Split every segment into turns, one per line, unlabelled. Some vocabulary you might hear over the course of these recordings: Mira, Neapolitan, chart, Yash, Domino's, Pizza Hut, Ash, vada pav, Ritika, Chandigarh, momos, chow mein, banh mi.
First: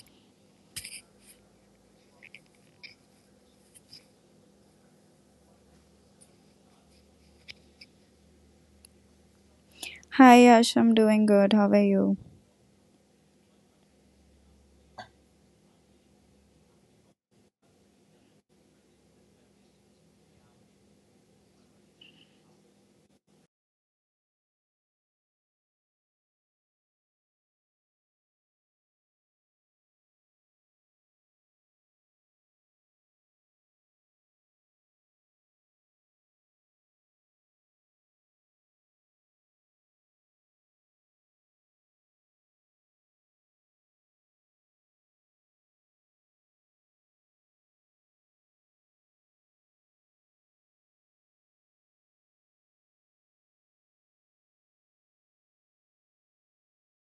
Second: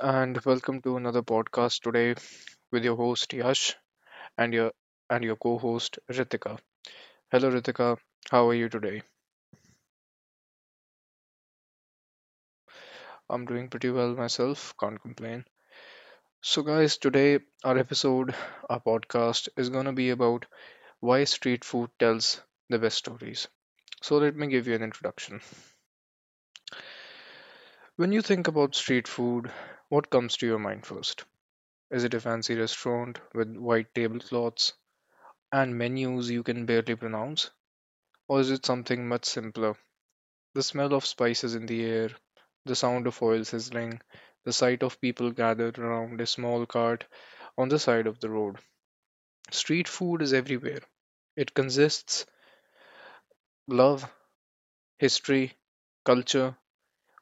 and welcome to another podcast today with your host Yash and your co-host Ritika. Hello, Ritika. How are you today?
Hi, Ash. I'm doing good. How are you?
I'm doing pretty well myself. Can't complain. So, guys, today our episode, our podcast is gonna be about why street food tells the best stories. So, let me give you an introduction. When you think about street food, what comes to your mind first? Is it a fancy restaurant with white tablecloths and menus you can barely pronounce? Or is it something much simpler? The smell of spices in the air, the sound of oil sizzling, the sight of people gathered around a small cart on the side of the road. Street food is everywhere. It consists love, history, culture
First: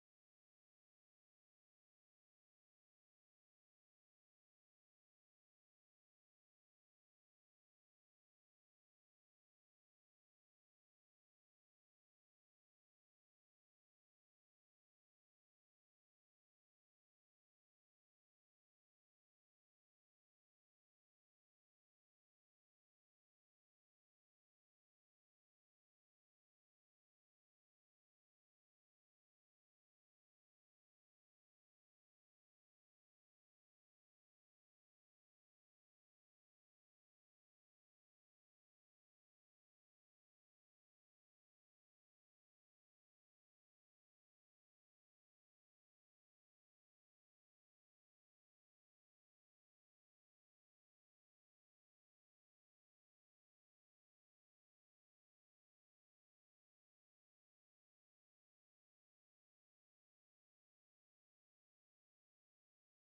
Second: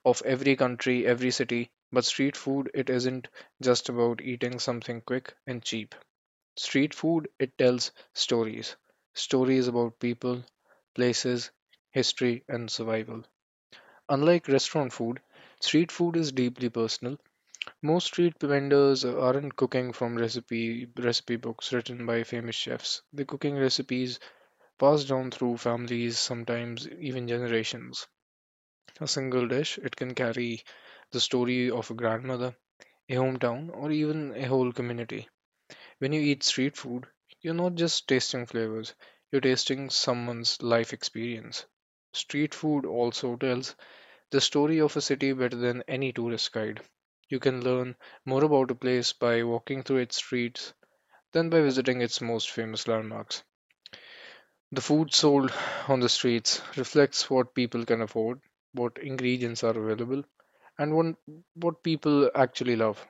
of every country, every city. But street food, it isn't just about eating something quick and cheap. Street food, it tells stories. Stories about people, places, history, and survival. Unlike restaurant food, street food is deeply personal. Most street vendors aren't cooking from recipe books written by famous chefs. They're cooking recipes passed down through families, sometimes even generations. A single dish, it can carry the story of a grandmother, a hometown, or even a whole community. When you eat street food, you're not just tasting flavors, you're tasting someone's life experience. Street food also tells the story of a city better than any tourist guide. You can learn more about a place by walking through its streets than by visiting its most famous landmarks. The food sold on the streets reflects what people can afford, what ingredients are available, and what people actually love.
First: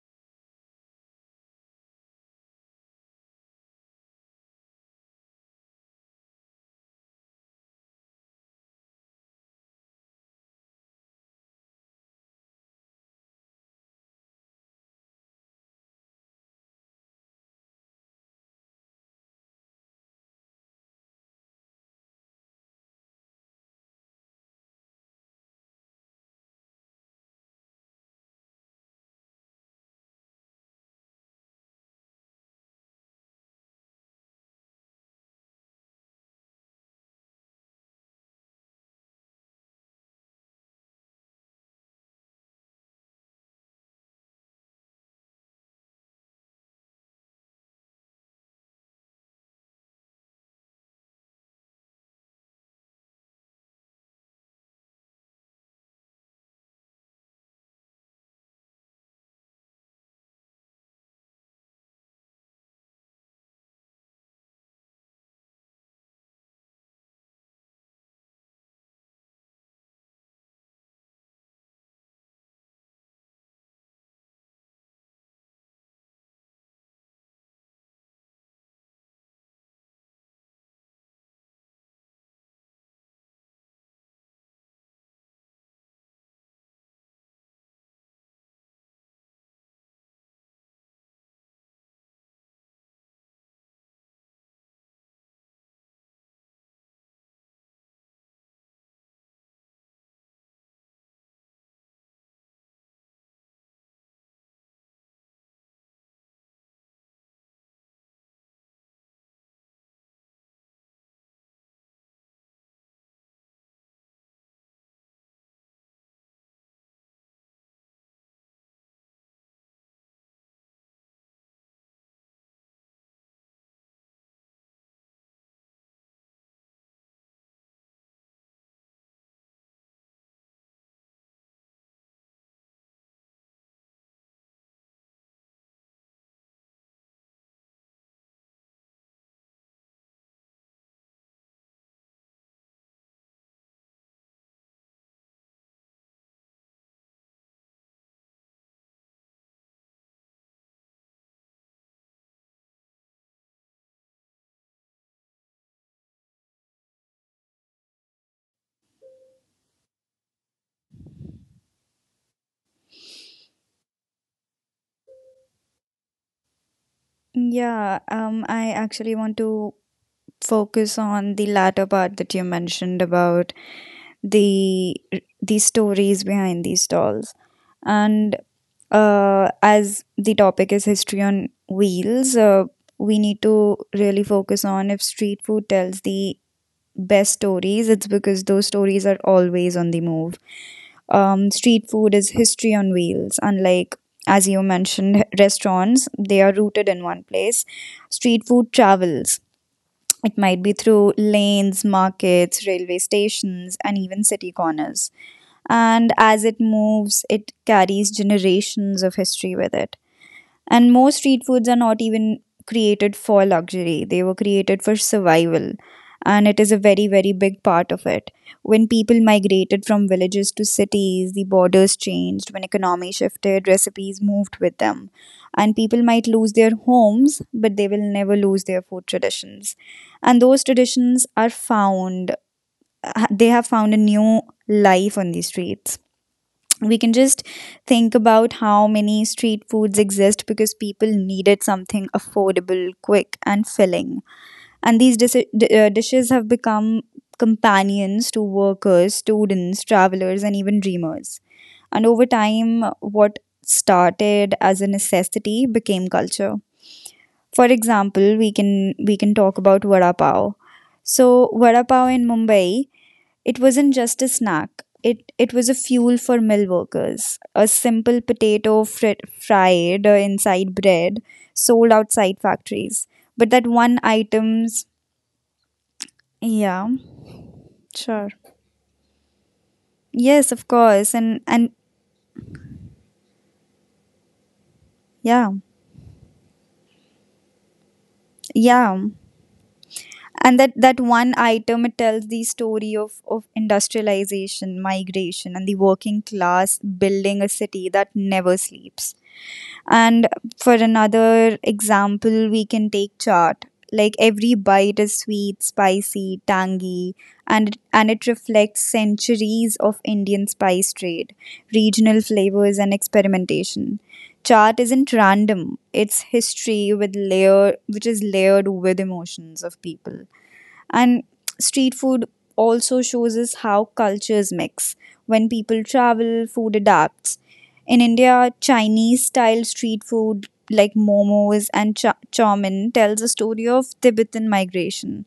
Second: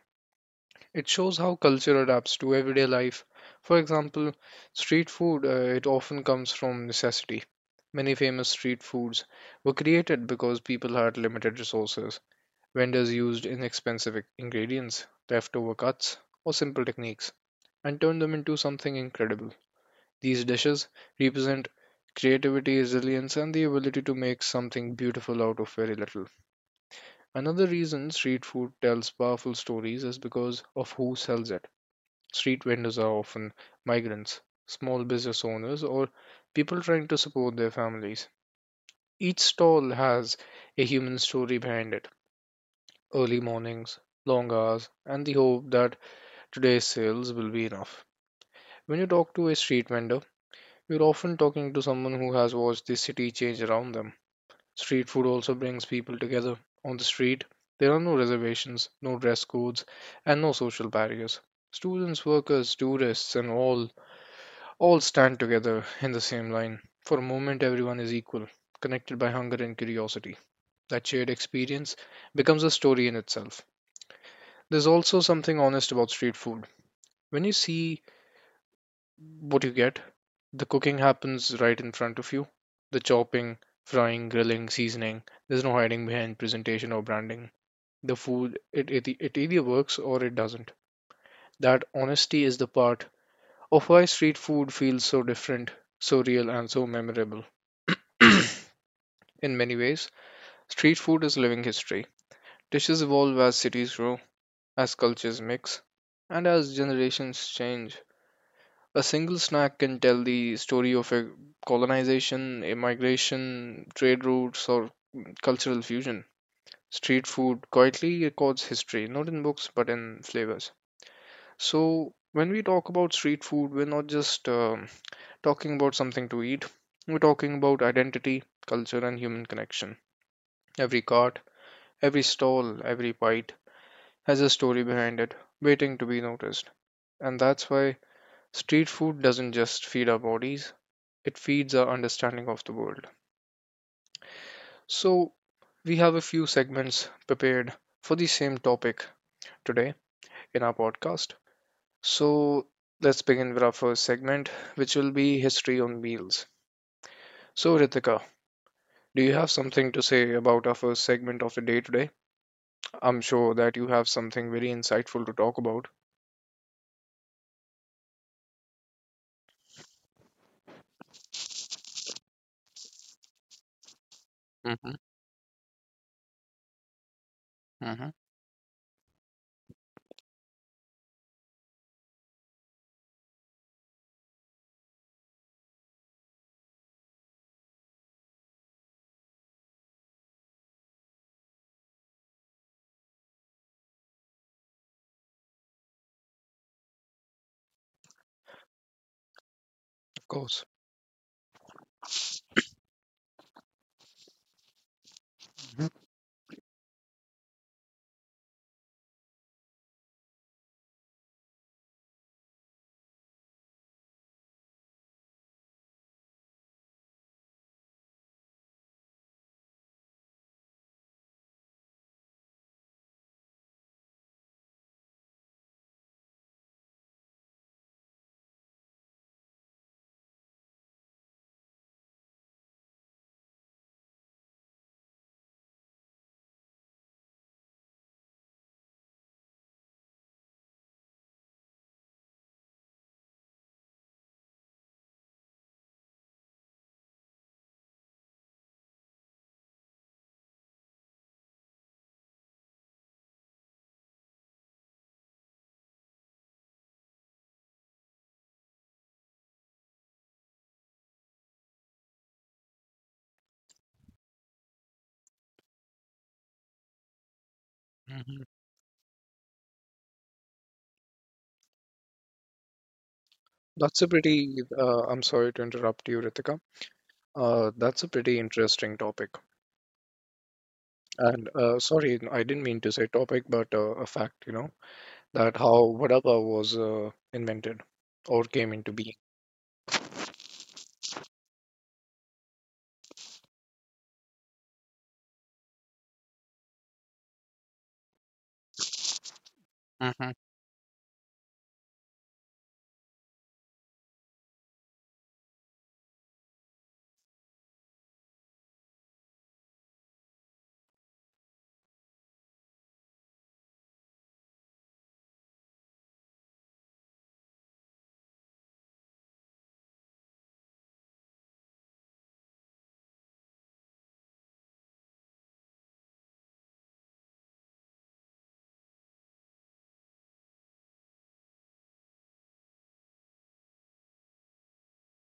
It shows how culture adapts to everyday life. For example, street food, it often comes from necessity. Many famous street foods were created because people had limited resources. Vendors used inexpensive ingredients, leftover cuts, or simple techniques, and turned them into something incredible. These dishes represent creativity, resilience, and the ability to make something beautiful out of very little. Another reason street food tells powerful stories is because of who sells it. Street vendors are often migrants, small business owners, or people trying to support their families. Each stall has a human story behind it: early mornings, long hours, and the hope that today's sales will be enough. When you talk to a street vendor, you're often talking to someone who has watched the city change around them. Street food also brings people together. On the street, there are no reservations, no dress codes, and no social barriers. Students, workers, tourists, and all stand together in the same line. For a moment, everyone is equal, connected by hunger and curiosity. That shared experience becomes a story in itself. There's also something honest about street food. When you see what you get, the cooking happens right in front of you. The chopping, frying, grilling, seasoning. There's no hiding behind presentation or branding. The food, it either works or it doesn't. That honesty is the part of why street food feels so different, so real, and so memorable. In many ways, street food is living history. Dishes evolve as cities grow, as cultures mix, and as generations change. A single snack can tell the story of a colonization, immigration, trade routes, or cultural fusion. Street food quietly records history, not in books but in flavors. So, when we talk about street food, we're not just talking about something to eat, we're talking about identity, culture, and human connection. Every cart, every stall, every bite has a story behind it, waiting to be noticed. And that's why street food doesn't just feed our bodies, it feeds our understanding of the world. So, we have a few segments prepared for the same topic today in our podcast. So, let's begin with our first segment, which will be history on wheels. So, Ritika, do you have something to say about our first segment of the day today? I'm sure that you have something very insightful to talk about.
Yeah, I actually want to focus on the latter part that you mentioned about
Mm-hmm.
the the stories behind these stalls,
Mm-hmm. Of
and as the topic is history on wheels, we need to really focus on if street food tells the best stories. It's because those stories are always on the move. Street food is history on wheels. Unlike, as you mentioned, restaurants, they are rooted in one place. Street food travels. It might
course.
be through lanes, markets, railway stations, and even city corners. And as it moves, it carries generations of history with it. And most street foods are not even created for luxury, they were created for survival. And it is a very, very big part of it. When people migrated from villages to cities, the borders changed. When economy shifted, recipes moved with them. And people might lose their homes, but they will never lose their food traditions. And those traditions are found, they have found a new life on the streets. We can just think about how many street foods exist because people needed something affordable, quick, and filling. And these dishes have become companions to workers, students, travelers, and even dreamers. And over time, what started as a necessity became culture. For example, we can talk about vada pav. So vada pav in Mumbai, it wasn't just a snack. It was a fuel for mill workers. A simple
Mm-hmm.
potato fried inside bread, sold outside factories. But that one
That's a pretty,
items,
I'm sorry to interrupt you, Ritika.
yeah,
That's a
sure.
pretty interesting topic.
Yes, of course.
And
And
sorry, I didn't mean to say topic, but a fact, you know,
yeah.
that how vada was invented or came into
Yeah.
being.
And that one item, it tells the story of industrialization, migration and the working class building a city that never sleeps.
Hmm.
And for another example, we can take chart. Like every bite is sweet, spicy, tangy, and it reflects centuries of Indian spice trade, regional flavors and experimentation. Chart isn't random; it's history with layer, which is layered with emotions of people. And street food also shows us how cultures mix. When people travel, food adapts. In India, Chinese style street food like momos and chow mein tells a story of Tibetan migration.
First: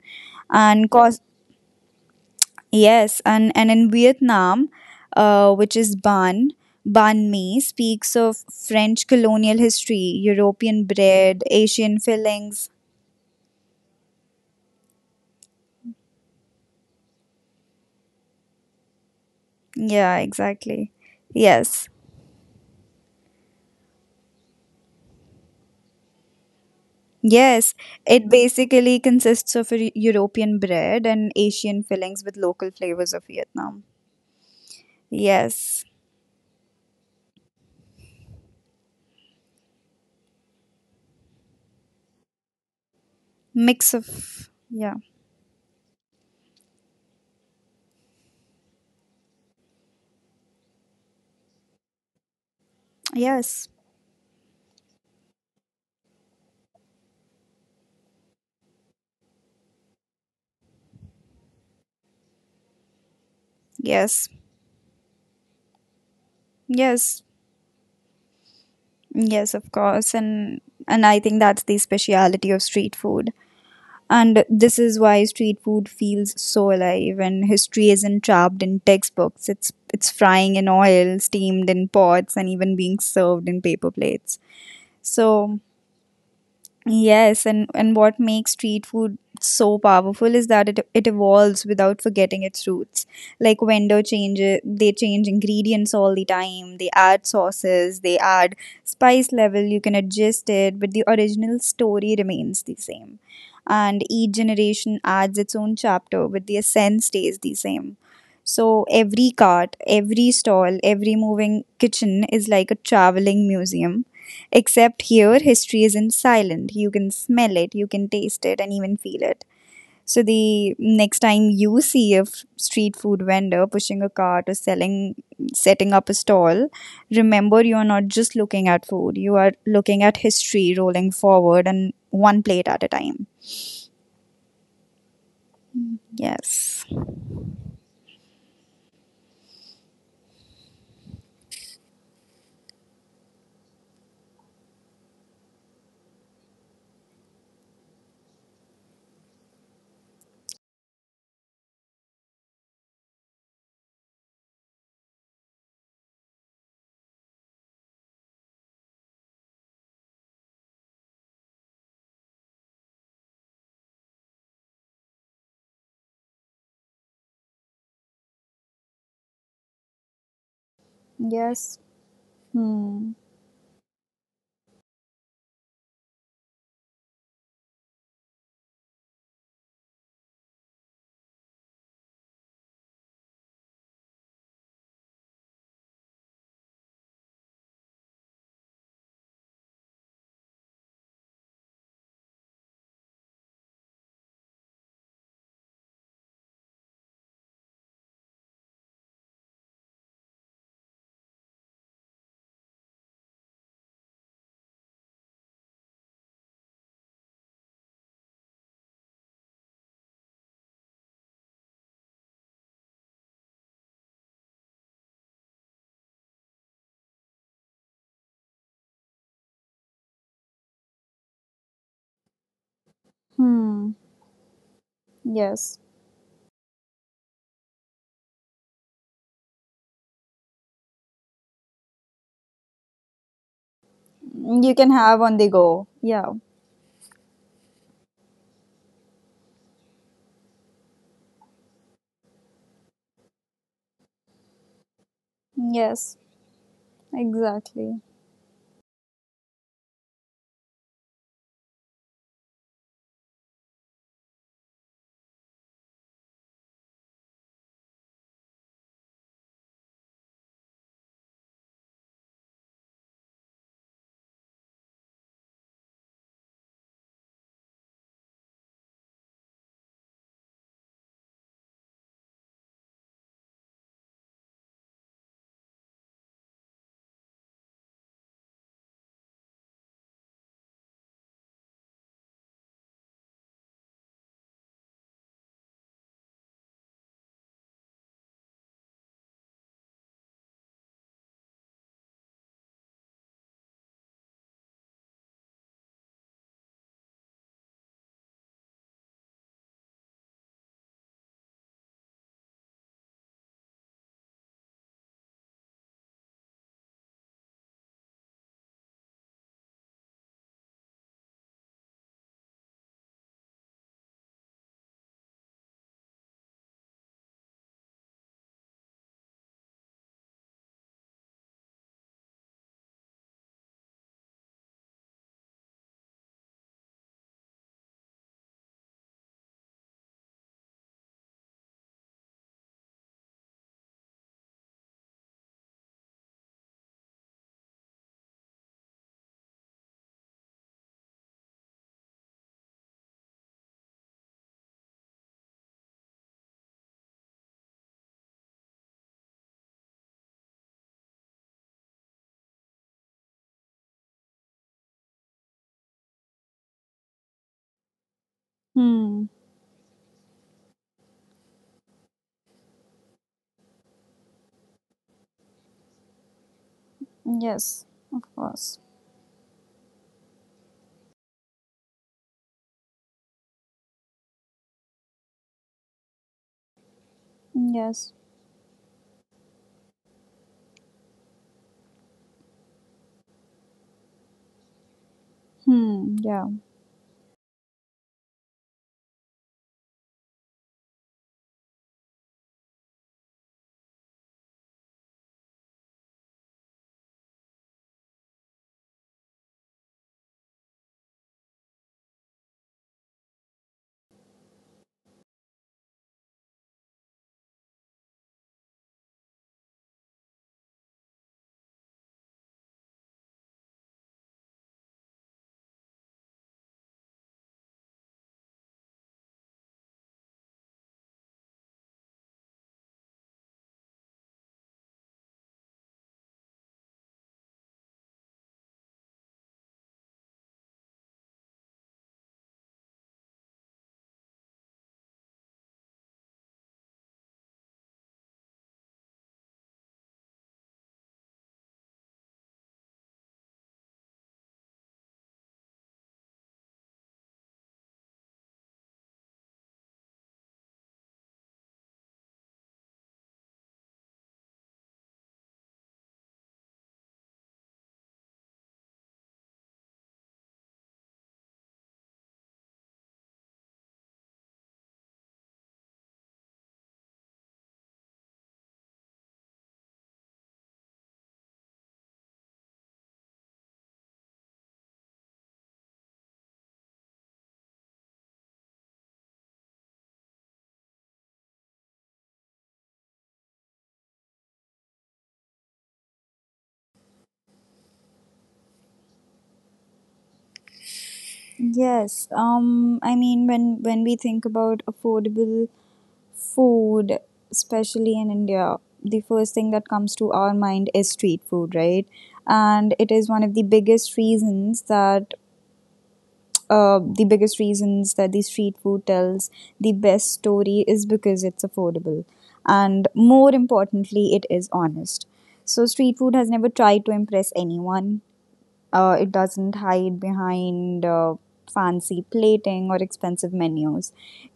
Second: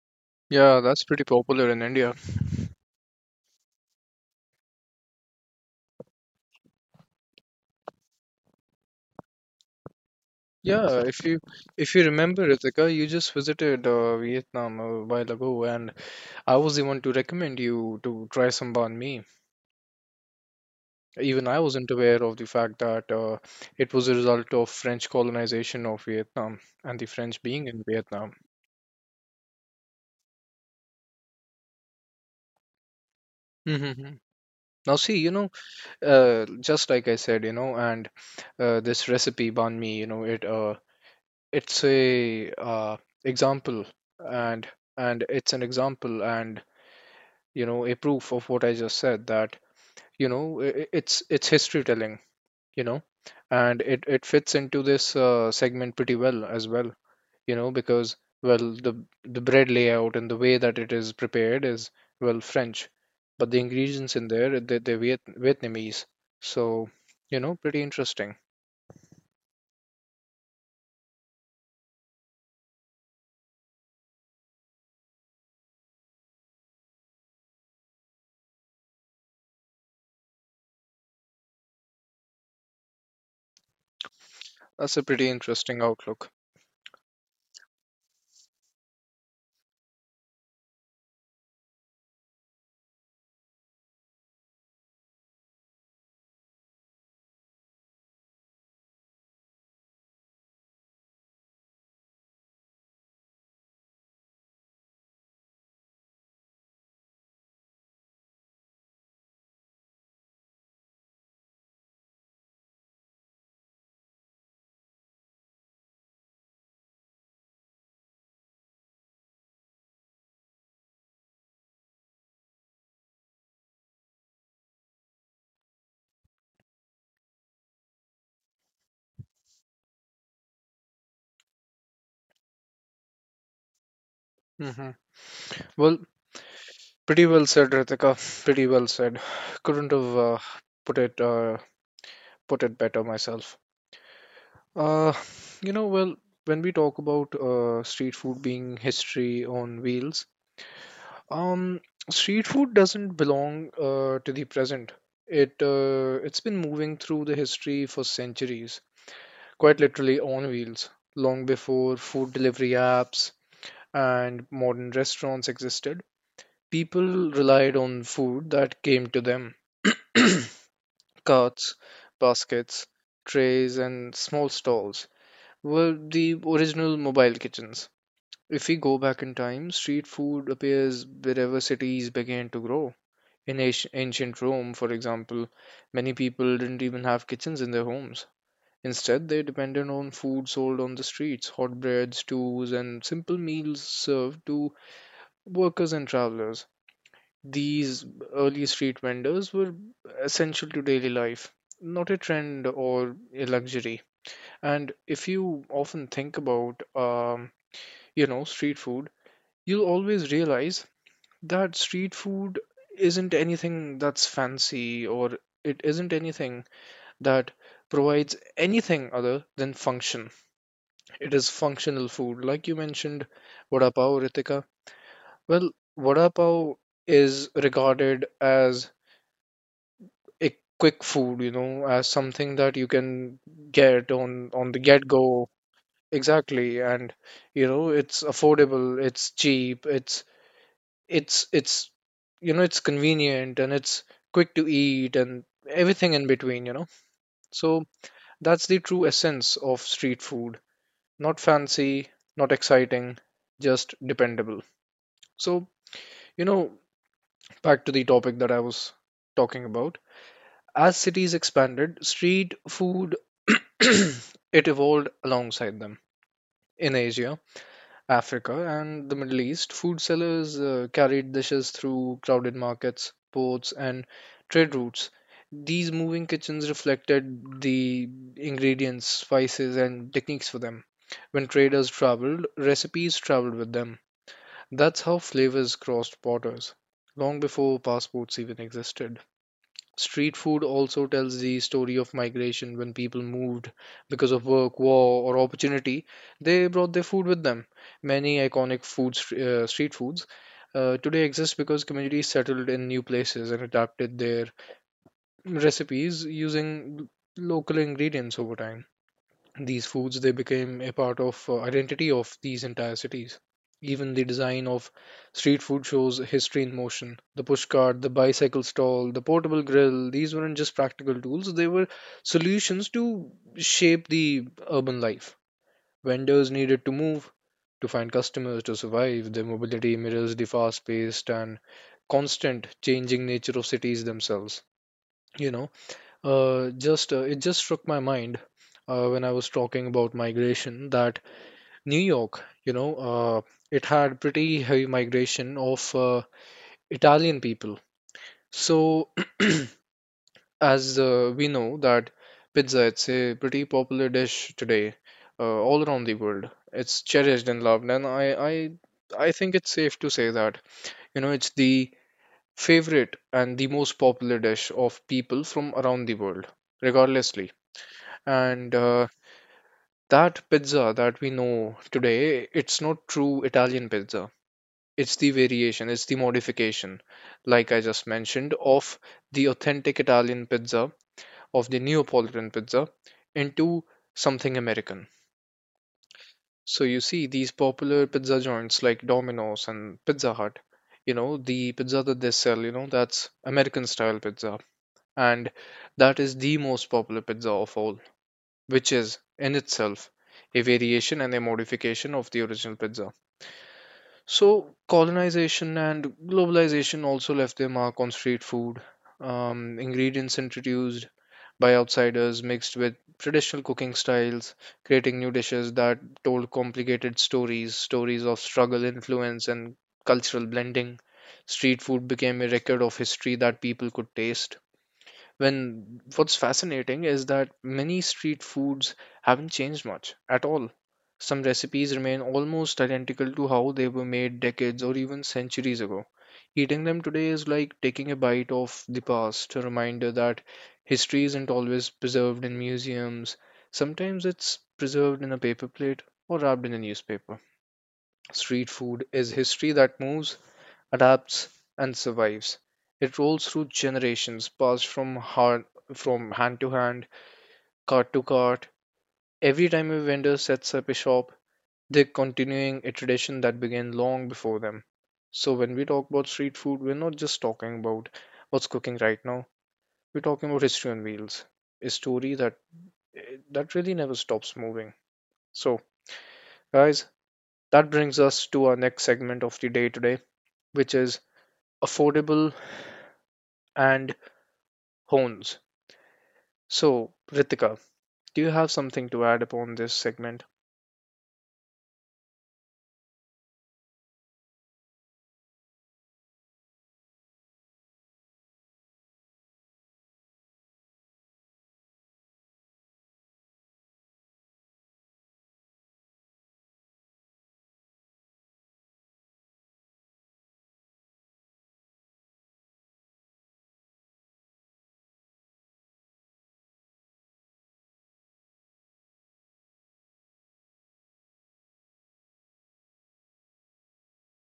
Yeah,
And
that's
cause
pretty popular in India.
yes, and in Vietnam, which is ban banh mi speaks of French colonial history, European
Yeah, if you
bread,
if
Asian
you remember,
fillings.
Ritika, you just visited Vietnam a while ago, and I was the one to recommend you to try some banh mi.
Yeah, exactly.
Even I
Yes.
wasn't aware of the fact that it was a result of French colonization of Vietnam and the French being
Yes,
in
it
Vietnam.
basically consists of a European bread and Asian fillings with local flavors of Vietnam.
Hmm. Now, see, you know,
Yes,
just like I said, you know, and this recipe banh mi, you know, it's a example,
mix of
and
yeah.
and it's an example, and you know, a proof of what I just said that you know it's history telling, you know,
Yes,
and it fits into this segment pretty well as well, you know, because well the bread layout and the way that it is prepared is well French, but the ingredients in
yes,
there they're Viet Vietnamese, so
yes,
you know, pretty interesting.
yes, of course, and I think that's the speciality of street food. And this is why street food feels so alive, and history isn't trapped in textbooks. It's frying in oil, steamed in pots, and even being served in paper plates.
That's a pretty
So
interesting outlook.
yes, and what makes street food so powerful is that it evolves without forgetting its roots. Like vendor changes, they change ingredients all the time. They add sauces, they add spice level. You can adjust it, but the original story remains the same. And each generation adds its own chapter, but the essence stays the same. So every cart, every stall, every moving kitchen is like a traveling museum. Except here, history is in silent. You can smell it, you can taste it, and even feel it. So, the next time you see a street food vendor pushing a cart or selling, setting up a stall, remember you are not just looking at food, you are looking at history rolling forward and one plate at a time.
Hmm. Well,
Yes.
pretty well said, Ritika. Pretty well said. Couldn't have put it uh, put it better myself. Uh, you know, well, when we talk about street food being history on wheels, um, street food doesn't belong to the present. It's been moving through the history for centuries, quite literally on wheels, long before food delivery apps and modern restaurants existed. People relied on food that came to them, carts,
Yes.
baskets,
Hmm.
trays, and small stalls were the original mobile kitchens. If we go back in time, street food appears wherever cities began to grow. In ancient Rome, for example, many people didn't even have kitchens in their homes. Instead, they depended on food sold on the streets, hot bread, stews, and simple meals served to workers and travelers. These early street vendors were essential to daily life, not a trend or a luxury. And if you often think about you know, street food, you'll always realize that street food isn't anything that's fancy, or it isn't anything that provides anything other than function. It is functional food. Like you mentioned,
Hmm.
vada pav, Ritika. Well,
Yes.
vada pav is regarded as a quick food, you know, as something that you can get on
You
on the
can have on the
get-go.
go. Yeah.
Exactly. And you know, it's affordable, it's cheap, it's you know it's convenient and it's quick to eat and
Yes.
everything in between, you know, so
Exactly.
that's the true essence of street food, not fancy, not exciting, just dependable. So, you know, back to the topic that I was talking about, as cities expanded, street food it evolved alongside them. In Asia, Africa and the Middle East, food sellers carried dishes through crowded markets, ports, and trade routes. These moving kitchens reflected the ingredients, spices, and techniques for them. When traders traveled, recipes traveled with them. That's how flavors crossed borders, long before passports even existed. Street food also tells the story of migration when people moved because of work, war, or opportunity. They brought their food with them. Many iconic food, street foods today exist because communities settled in new places and adapted their recipes using local ingredients over time. These foods they became a part of identity of these entire cities. Even the design of street food shows history in motion. The push cart, the bicycle stall, the portable grill, these weren't just practical tools, they were solutions to shape the urban life. Vendors needed to move to find customers to survive. Their mobility mirrors the fast-paced and constant changing nature of cities themselves. You know, just it just struck my mind when I was talking about migration that New York, you know, it had pretty heavy migration of Italian people. So, as we know that pizza, it's a pretty popular dish today all around the world. It's cherished and loved, and
Hmm.
I think it's safe to say that, you know, it's the favorite and the most popular dish of people from around the world, regardlessly.
Yes. Of
And
course.
that pizza that we know today, it's not true Italian pizza. It's the variation, it's the modification, like I just
Yes.
mentioned, of the authentic Italian pizza, of the Neapolitan pizza, into something American.
Hmm. Yeah.
So you see, these popular pizza joints like Domino's and Pizza Hut, you know, the pizza that they sell, you know, that's American style pizza. And that is the most popular pizza of all, which is in itself a variation and a modification of the original pizza. So, colonization and globalization also left their mark on street food. Ingredients introduced by outsiders mixed with traditional cooking styles, creating new dishes that told complicated stories, stories of struggle, influence, and cultural blending. Street food became a record of history that people could taste when what's fascinating is that many street foods haven't changed much at all. Some recipes remain almost identical to how they were made decades or even centuries ago. Eating them today is like taking a bite of the past, a reminder that history isn't always preserved in museums. Sometimes it's preserved in a paper plate or wrapped in a newspaper. Street food is history that moves, adapts, and survives. It rolls through generations, passed from hand to hand, cart to cart. Every time a vendor sets up a shop, they're continuing a tradition that began long before them. So when we talk about street food, we're not just talking about what's cooking right now. We're talking about history on wheels, a story that that really never stops moving. So, guys, that brings us to our next segment of the day today, which is affordable and hones. So, Ritika, do you have something to add upon this segment?
Yes. I mean, when we think about affordable food, especially in India, the first thing that comes to our mind is street food, right? And it is one of the biggest reasons that. The biggest reasons that the street food tells the best story is because it's affordable and more importantly it is honest. So street food has never tried to impress anyone. It doesn't hide behind fancy plating or expensive menus.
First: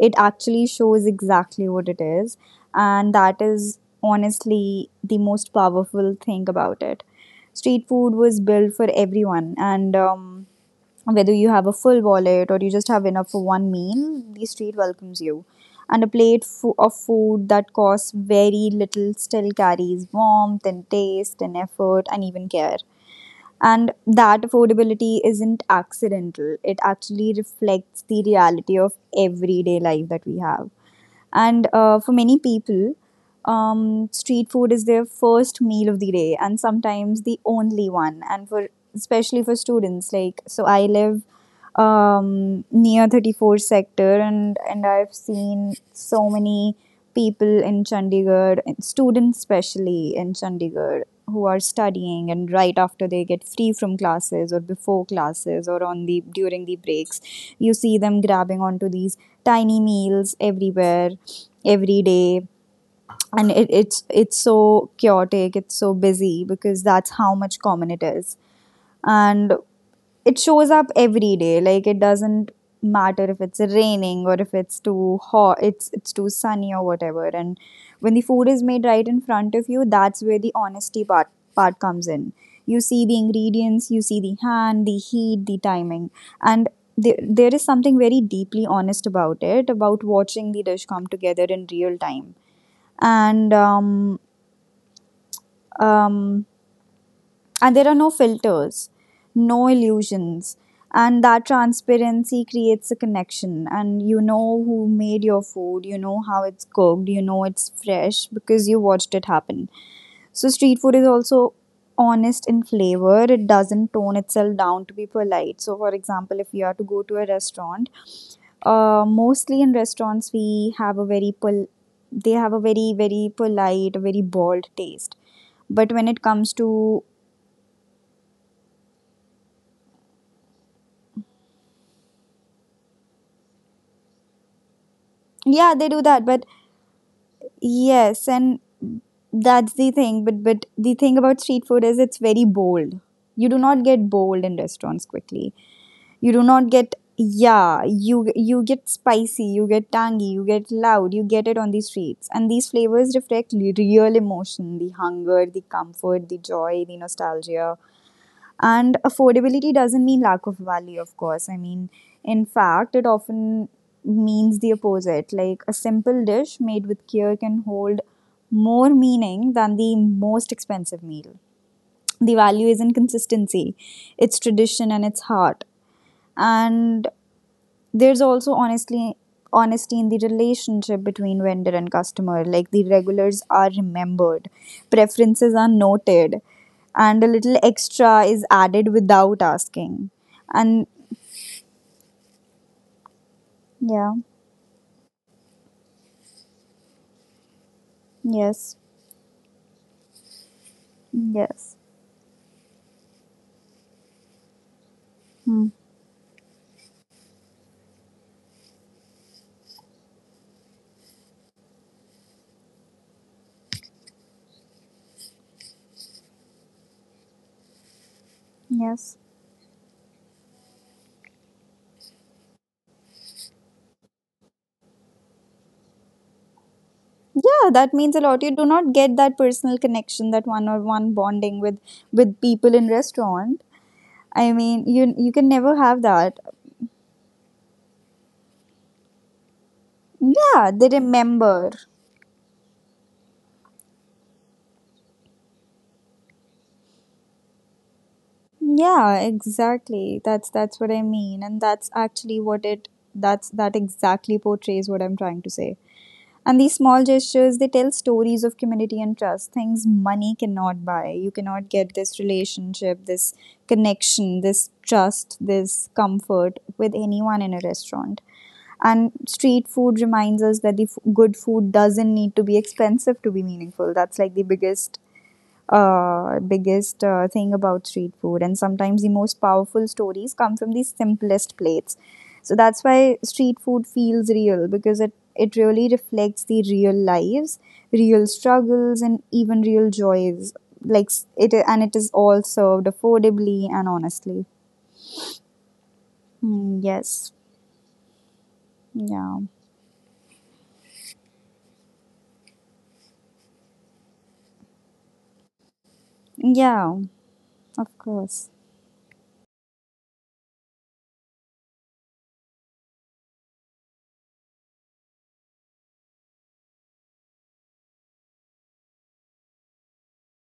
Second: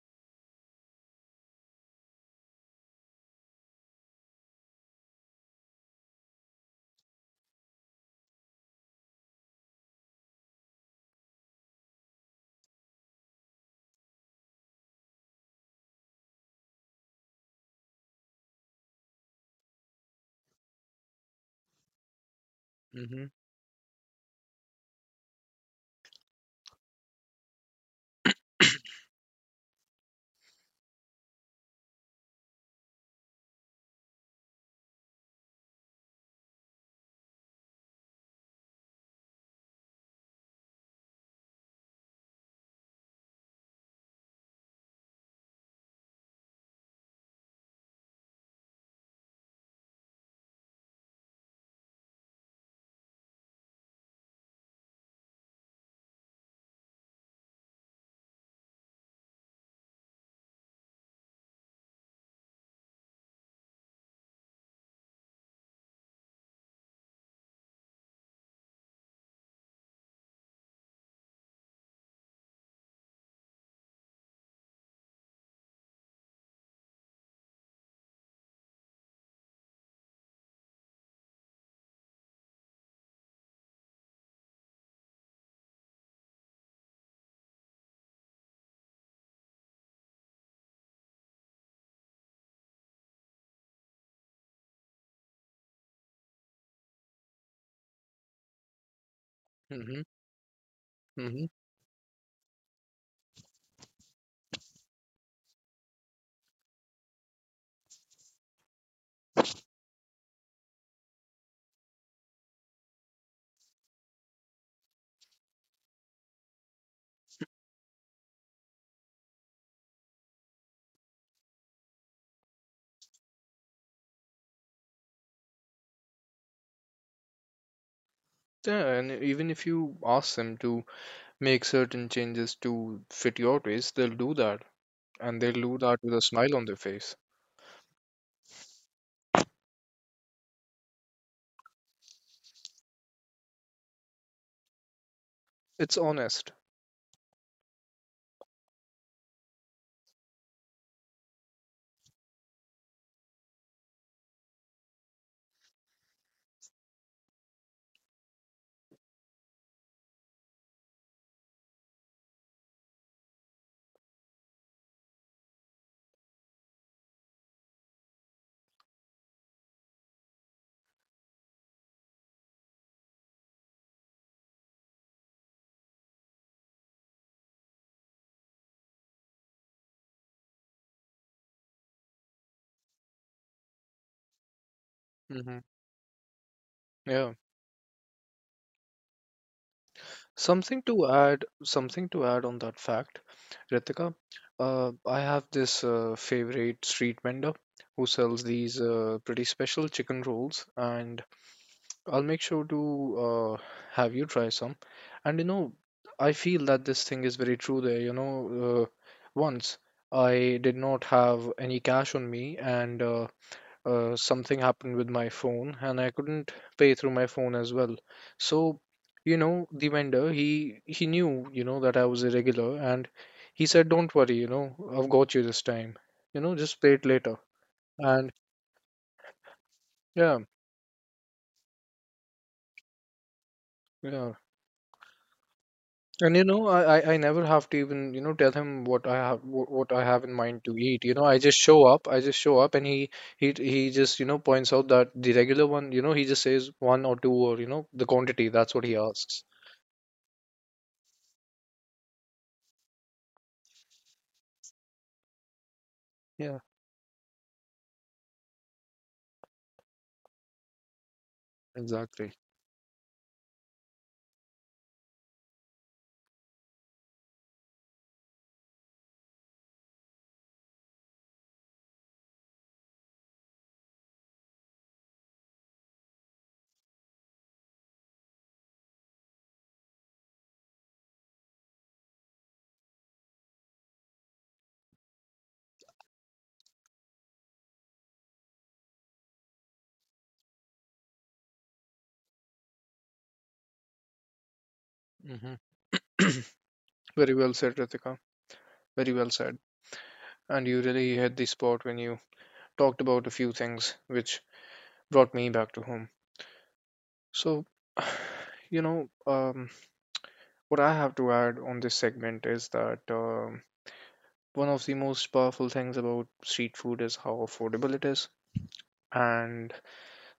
It actually shows exactly what it is, and that is honestly the most powerful thing about it. Street food was built for everyone, and whether you have a full wallet or you just have enough for one meal, the street welcomes you. And a plate of food that costs very little still carries warmth and taste and effort and even care.
Mm-hmm.
And that affordability isn't accidental, it actually reflects the reality of everyday life that we have. And for many people, street food is their first meal of the day and sometimes the only one. And for, especially for students, like, so I live near 34 sector, and I've seen so many people in Chandigarh, and students especially in Chandigarh, who are studying, and right after they get free from classes or before classes or on the during the breaks, you see them grabbing onto these tiny meals everywhere, every day. And it's so chaotic, it's so busy because that's how much common it is. And it shows up every day, like it doesn't matter if it's raining or if it's too hot, it's too sunny or whatever. And when the food is made right in front of you, that's where the honesty part comes in. You see the ingredients, you see the hand, the heat, the timing. And there is something very deeply honest about it, about watching the dish come together in real time. And um, um, and there are no filters, no
Mm-hmm.
illusions. And that
Mm-hmm.
transparency creates a connection, and you know who made your food, you know how it's cooked, you know it's fresh because you watched it happen. So street food is also honest in flavor, it doesn't tone itself down to be polite. So for example, if you are to go to a restaurant, mostly in restaurants we have a very they have a very polite, a very bold taste. But when it comes to,
Yeah, and even if you ask them to make certain changes to fit your taste, they'll do that, and they'll
yeah,
do
they
that
do
with a
that, but
smile on their face.
yes, and that's the thing. But the thing about street food is it's very bold. You do not get bold in restaurants quickly.
It's
You do
honest.
not get, yeah, you get spicy, you get tangy, you get loud, you get it on the streets, and these flavors reflect real emotion, the hunger, the comfort, the joy, the nostalgia. And affordability doesn't mean lack of value, of course. I mean, in fact, it often means the opposite. Like a simple dish made with care can hold more meaning than the most expensive meal. The value is in consistency, its tradition, and its heart. And there's also honestly honesty in the relationship between vendor and customer, like the regulars are remembered, preferences
Mm-hmm.
are noted, and a
Yeah.
little extra is added without asking.
Something
And
to add. Something to add on that fact,
yeah,
Ritika. I have this favorite street vendor who sells
yes,
these pretty special chicken rolls, and
yes.
I'll make sure to uh, have you try some. And
Hmm.
I feel that this thing is very true there. Once I did not have any cash on me, and something happened with my phone, and I couldn't pay through my phone as well. So,
Yes.
you know, the vendor, he knew, you know, that I was irregular, and he said, "Don't worry, you know, I've got you this time. You know, just pay it later."
Yeah, that means a
And
lot. You do not get that personal connection,
yeah,
that one on one bonding with people in restaurant.
yeah.
I mean you, you can never have that.
And you know, I never have to even, you know, tell him what I have in mind
Yeah,
to
they
eat. You know,
remember.
I just show up and he just, you know, points out that the regular one, you know, he just says one or two or, you know, the quantity. That's what he
Yeah,
asks.
exactly. That's what I mean, and that's actually what it, that exactly portrays what I'm trying to say. And
Yeah,
these small gestures, they tell stories of community and trust, things money cannot buy. You cannot get this
exactly.
relationship, this connection, this trust, this comfort with anyone in a restaurant. And street food reminds us that the good food doesn't need to be expensive to be meaningful. That's like the biggest thing about street food. And sometimes the most powerful stories come from the simplest plates. So that's why street food feels real because it really reflects the real lives, real struggles, and even real joys. Like and it is all served affordably and honestly.
Hmm.
Mm, yes.
Very well said, Ritika. Very well
Yeah.
said. And you really hit the spot when you talked about a few things which brought me back to home.
Yeah.
So,
Of course.
you know, um, what I have to add on this segment is that One of the most powerful things about street food is how affordable it is, and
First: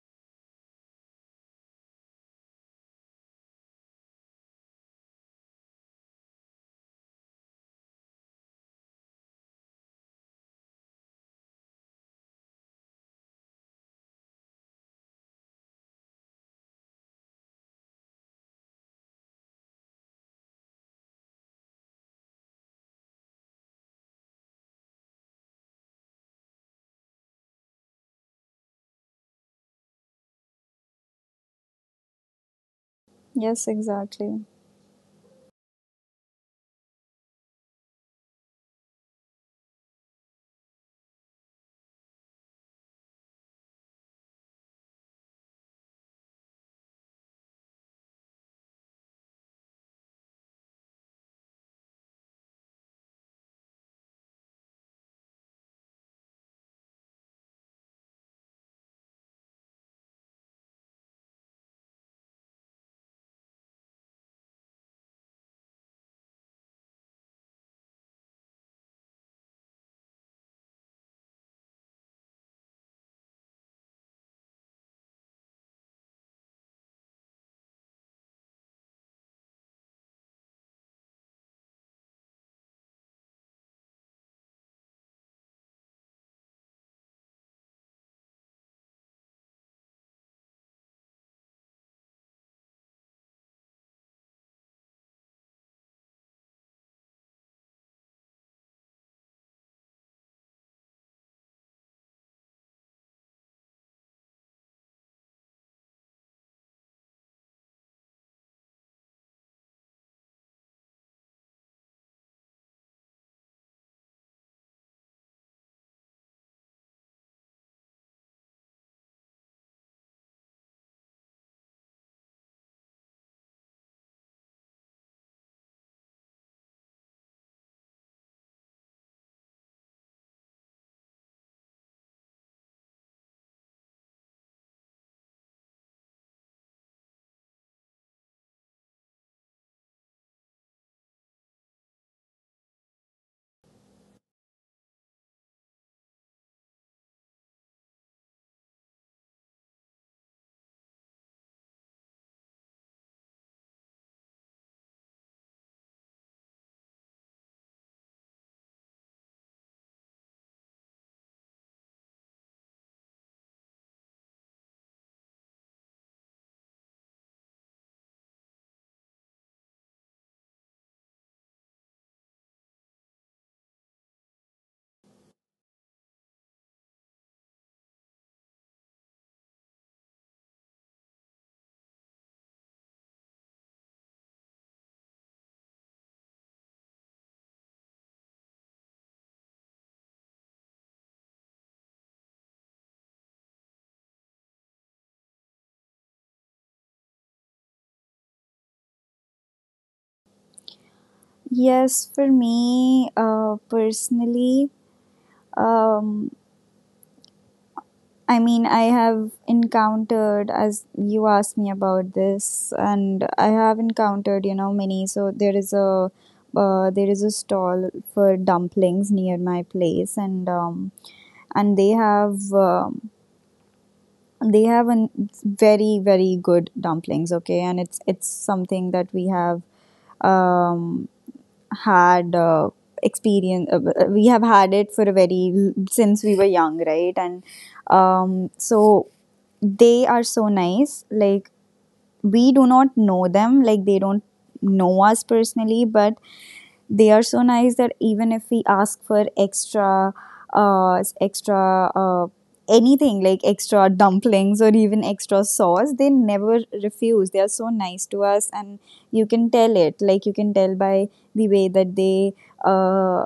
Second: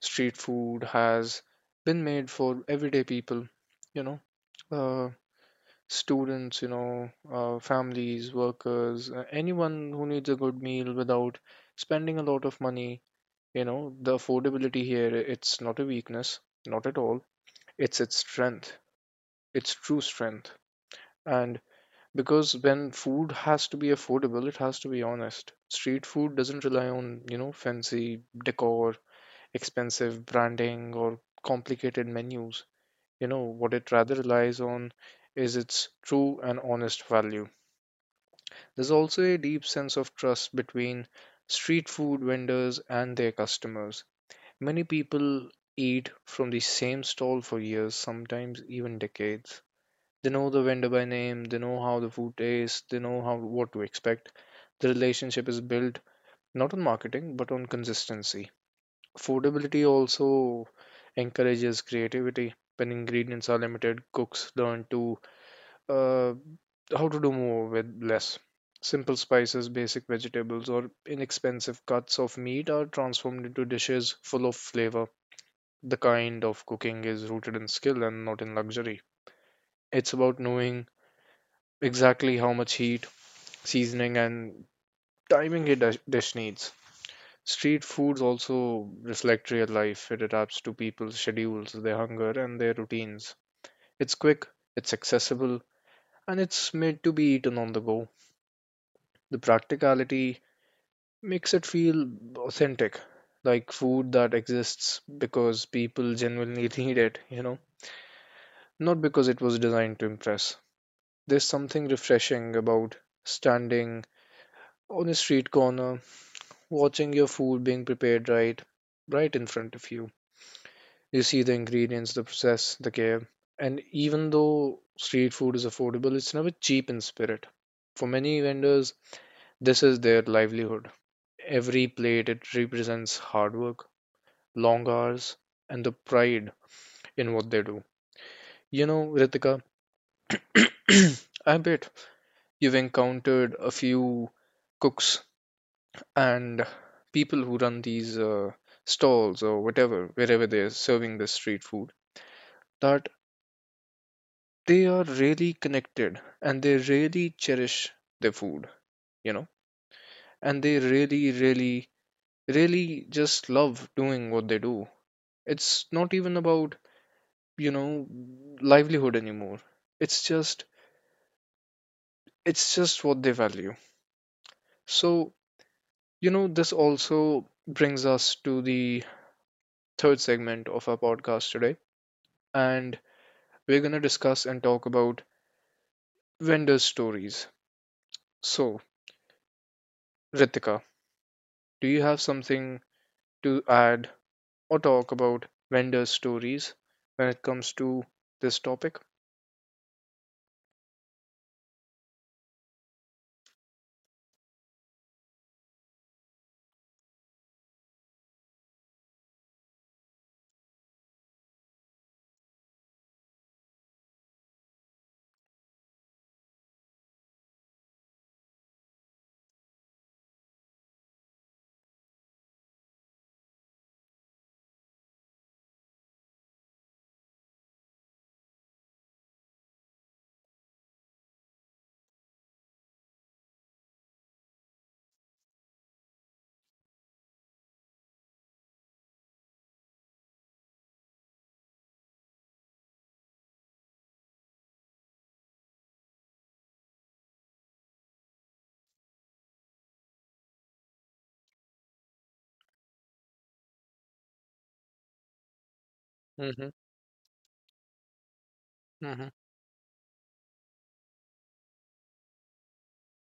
street food has been made for everyday people, you know, uh, students, families, workers, anyone who needs a good meal without spending a lot of money. You know, the affordability here, it's not a weakness, not at all. It's its strength, its true strength. And because when food has to be affordable it has to be honest, street food doesn't rely on, you know, fancy decor, expensive branding, or complicated menus. You know
Yes.
what it rather
Exactly.
relies on is its true and honest value. There's also a deep sense of trust between street food vendors and their customers. Many people eat from the same stall for years, sometimes even decades. They know the vendor by name, they know how the food tastes, they know how what to expect. The relationship is built not on marketing but on consistency. Affordability also encourages creativity. When ingredients are limited, cooks learn to uh, how to do more with less. Simple spices, basic vegetables, or inexpensive cuts of meat are transformed into dishes full of flavor. The kind of cooking is rooted in skill and not in luxury. It's about knowing exactly how much heat, seasoning, and timing a dish needs. Street foods also reflect real life. It adapts to people's schedules, their hunger, and their routines. It's quick, it's accessible, and it's made to be eaten on the go. The practicality makes it feel authentic, like food that exists because people genuinely need it, you know, not because it was designed to impress. There's something refreshing about standing on a street corner watching your food being prepared right in front of you. You see the ingredients, the process, the care. And even though street food is affordable, it's never cheap in spirit. For many vendors, this is their livelihood. Every plate, it represents hard work, long hours, and the pride in what they do. You know, Ritika, I bet you've encountered a few cooks and people who run these stalls or whatever wherever they're serving this street food, that they are really connected and they really cherish their food, you know. And they really just love doing what they do. It's not even about, you know, livelihood anymore. it's just it's just what they value. So, you know, this also brings us to the third segment of our podcast today. And we're going to discuss and talk about vendor stories. So, Ritika, do you have something to add or talk about vendor stories when it comes to this topic?
Yes. For me, personally, um, I mean, I have encountered, as you asked me about this, and I have encountered, you know, many. So there is a stall for dumplings near my place, and and they have an very very good dumplings. Okay, and it's something that we have um had experience we have had it for a very since we were young, right? And so they are so nice, like we do not know them, like they don't know us personally, but they are so nice that even if we ask for extra uh extra uh anything, like extra dumplings or even extra sauce, they never
Mm-hmm,
refuse, they are so nice to us. And you
mm-hmm,
can tell it, like you can tell by the way that uh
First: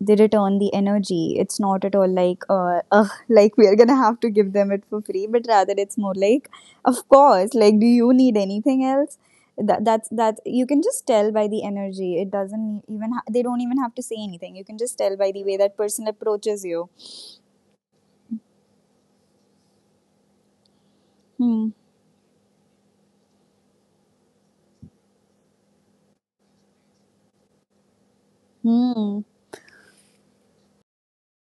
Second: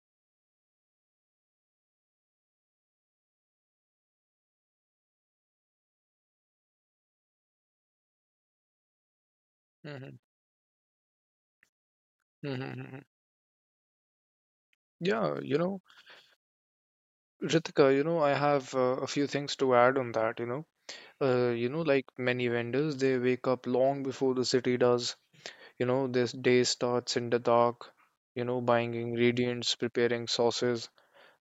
they return the energy. It's not at all like, like we are gonna have to give them it for free, but rather it's more like, of course, like, do you need anything else?
mm-hmm,
That you can just tell by the energy. It doesn't
mm-hmm.
even they don't even have to say anything. You can just tell by
Yeah,
the way
you
that
know,
person approaches you.
Ritika, you know, I have a few things to add on that, you know.
Hmm.
You know, like many vendors, they wake up long before the city does. You know, this day starts in the dark, you know, buying
Hmm.
ingredients, preparing sauces,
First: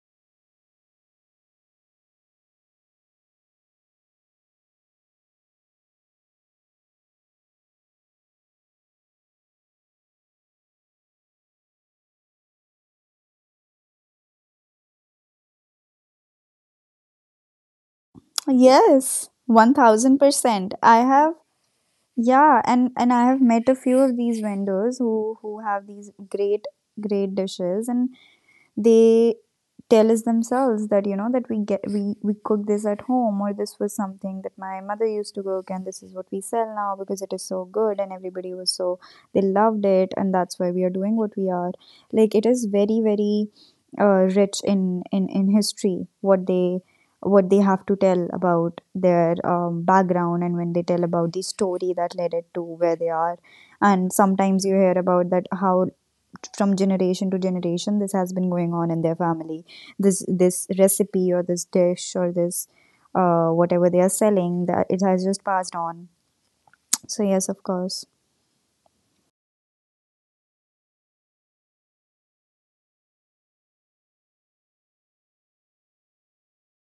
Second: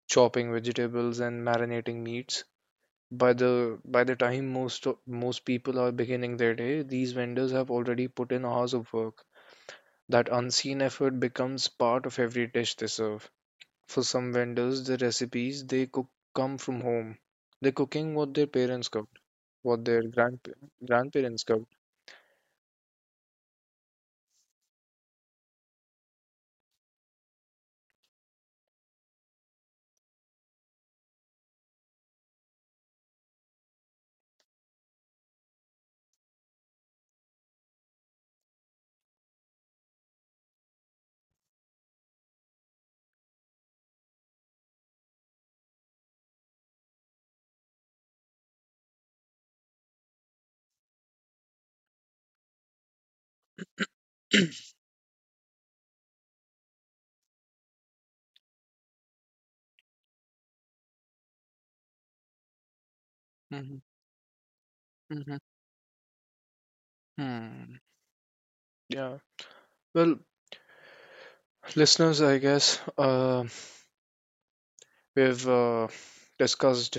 chopping vegetables and marinating meats. By the time most most people are beginning their day, these vendors have already put in hours of work. That unseen effort becomes part of every dish they serve. For some vendors, the recipes they cook come from home. They're cooking what their parents cooked,
Yes, one
what their
thousand percent. I have,
grandparents cooked.
yeah, and I have met a few of these vendors who have these great great dishes, and they tell us themselves that, you know, that we get we cook this at home, or this was something that my mother used to cook, and this is what we sell now because it is so good and everybody was so, they loved it, and that's why we are doing what we are, like it is very very rich in history, what they have to tell about their background, and when they tell about the story that led it to where they are. And sometimes you hear about that how from generation to generation this has been going on in their family, this recipe or this dish or this,
Hmm.
whatever they are selling, that it has
Hmm.
just passed on. So yes, of
Hmm.
course.
Yeah. Well, listeners, I guess we've discussed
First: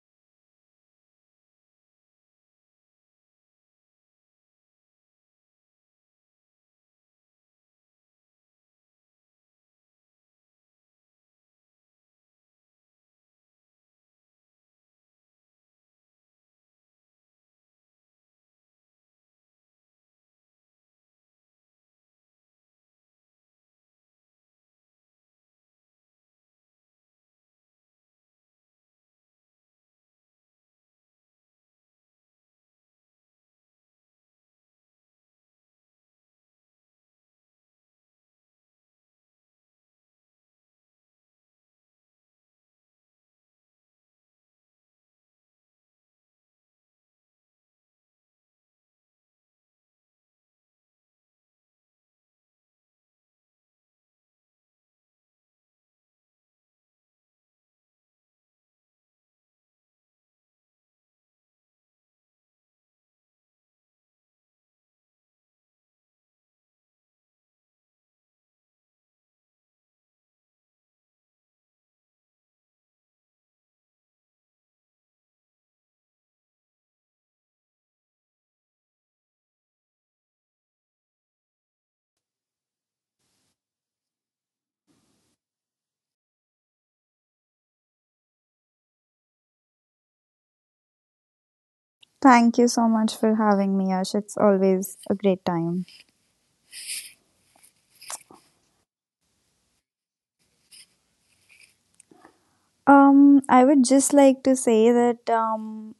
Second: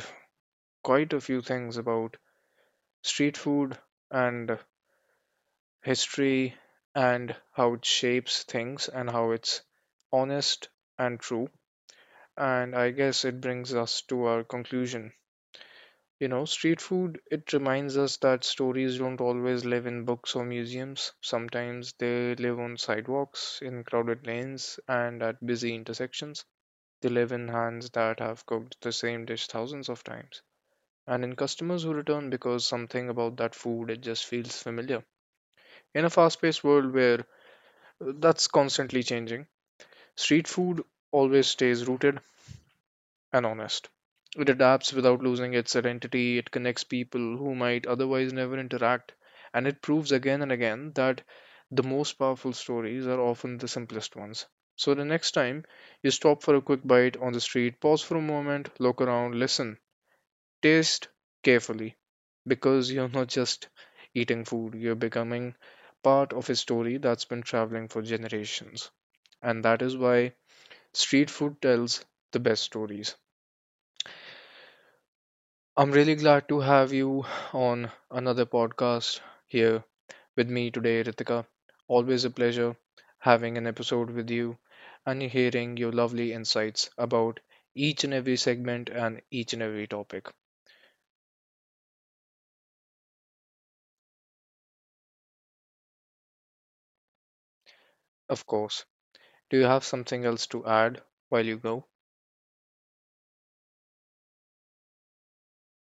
quite a few things about street food and history and how it shapes things and how it's honest and true. And I guess it brings us to our conclusion. You know, street food, it reminds us that stories don't always live in books or museums. Sometimes they live on sidewalks, in crowded lanes, and at busy intersections. They live in hands that have cooked the same dish thousands of times. And in customers who return because something about that food, it just feels familiar. In a fast paced world where that's constantly changing, street food always stays rooted and honest. It adapts without losing its identity, it connects people who might otherwise never interact, and it proves again and again that the most powerful stories are often the simplest ones. So, the next time you stop for a quick bite on the street, pause for a moment, look around, listen, taste carefully, because you're not just eating food, you're becoming part of a story that's been traveling for generations. And that is why street food tells the best stories. I'm really glad to have you on another podcast here with me today, Ritika. Always a pleasure having an episode with you and hearing your lovely insights about each and every segment and each and every topic.
Thank you so much for having me, Ash, it's always a great time.
Of course. Do you have something else to add while you go?
I would just like to say that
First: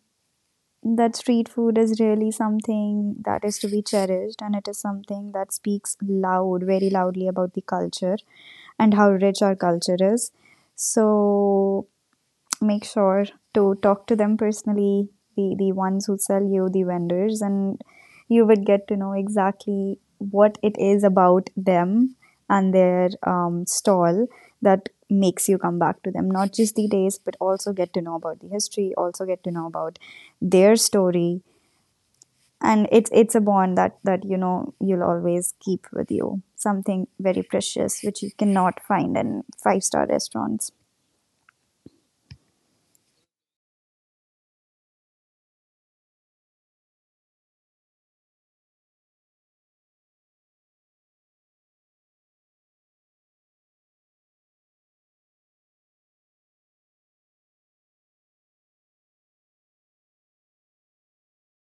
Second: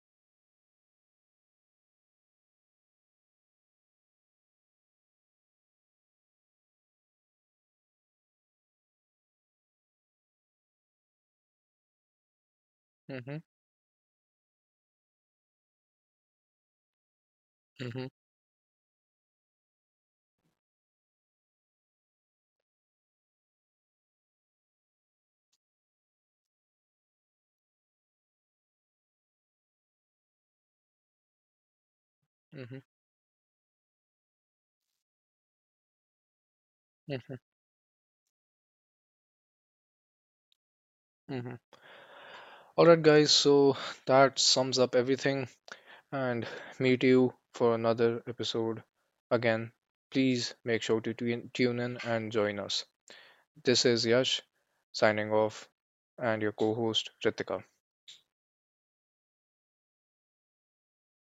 that street food is really something that is to be cherished, and it is something that speaks loud, very loudly about the culture and how rich our culture is. So make sure
Mm-hmm,
to talk to them personally, the ones who sell you, the vendors, and
mm-hmm,
you would get to know exactly what it is about them and their stall that makes you come back to them. Not just the taste, but also get to know about the history, also get to know about their story.
mm-hmm,
And it's a bond that, you know, you'll always keep with you. Something
mm-hmm,
very precious which you cannot find in five-star restaurants.
mm-hmm. All right, guys, so that sums up everything and meet you for another episode. Again, please make sure to tune in and join us. This is Yash signing off, and your co host Ritika.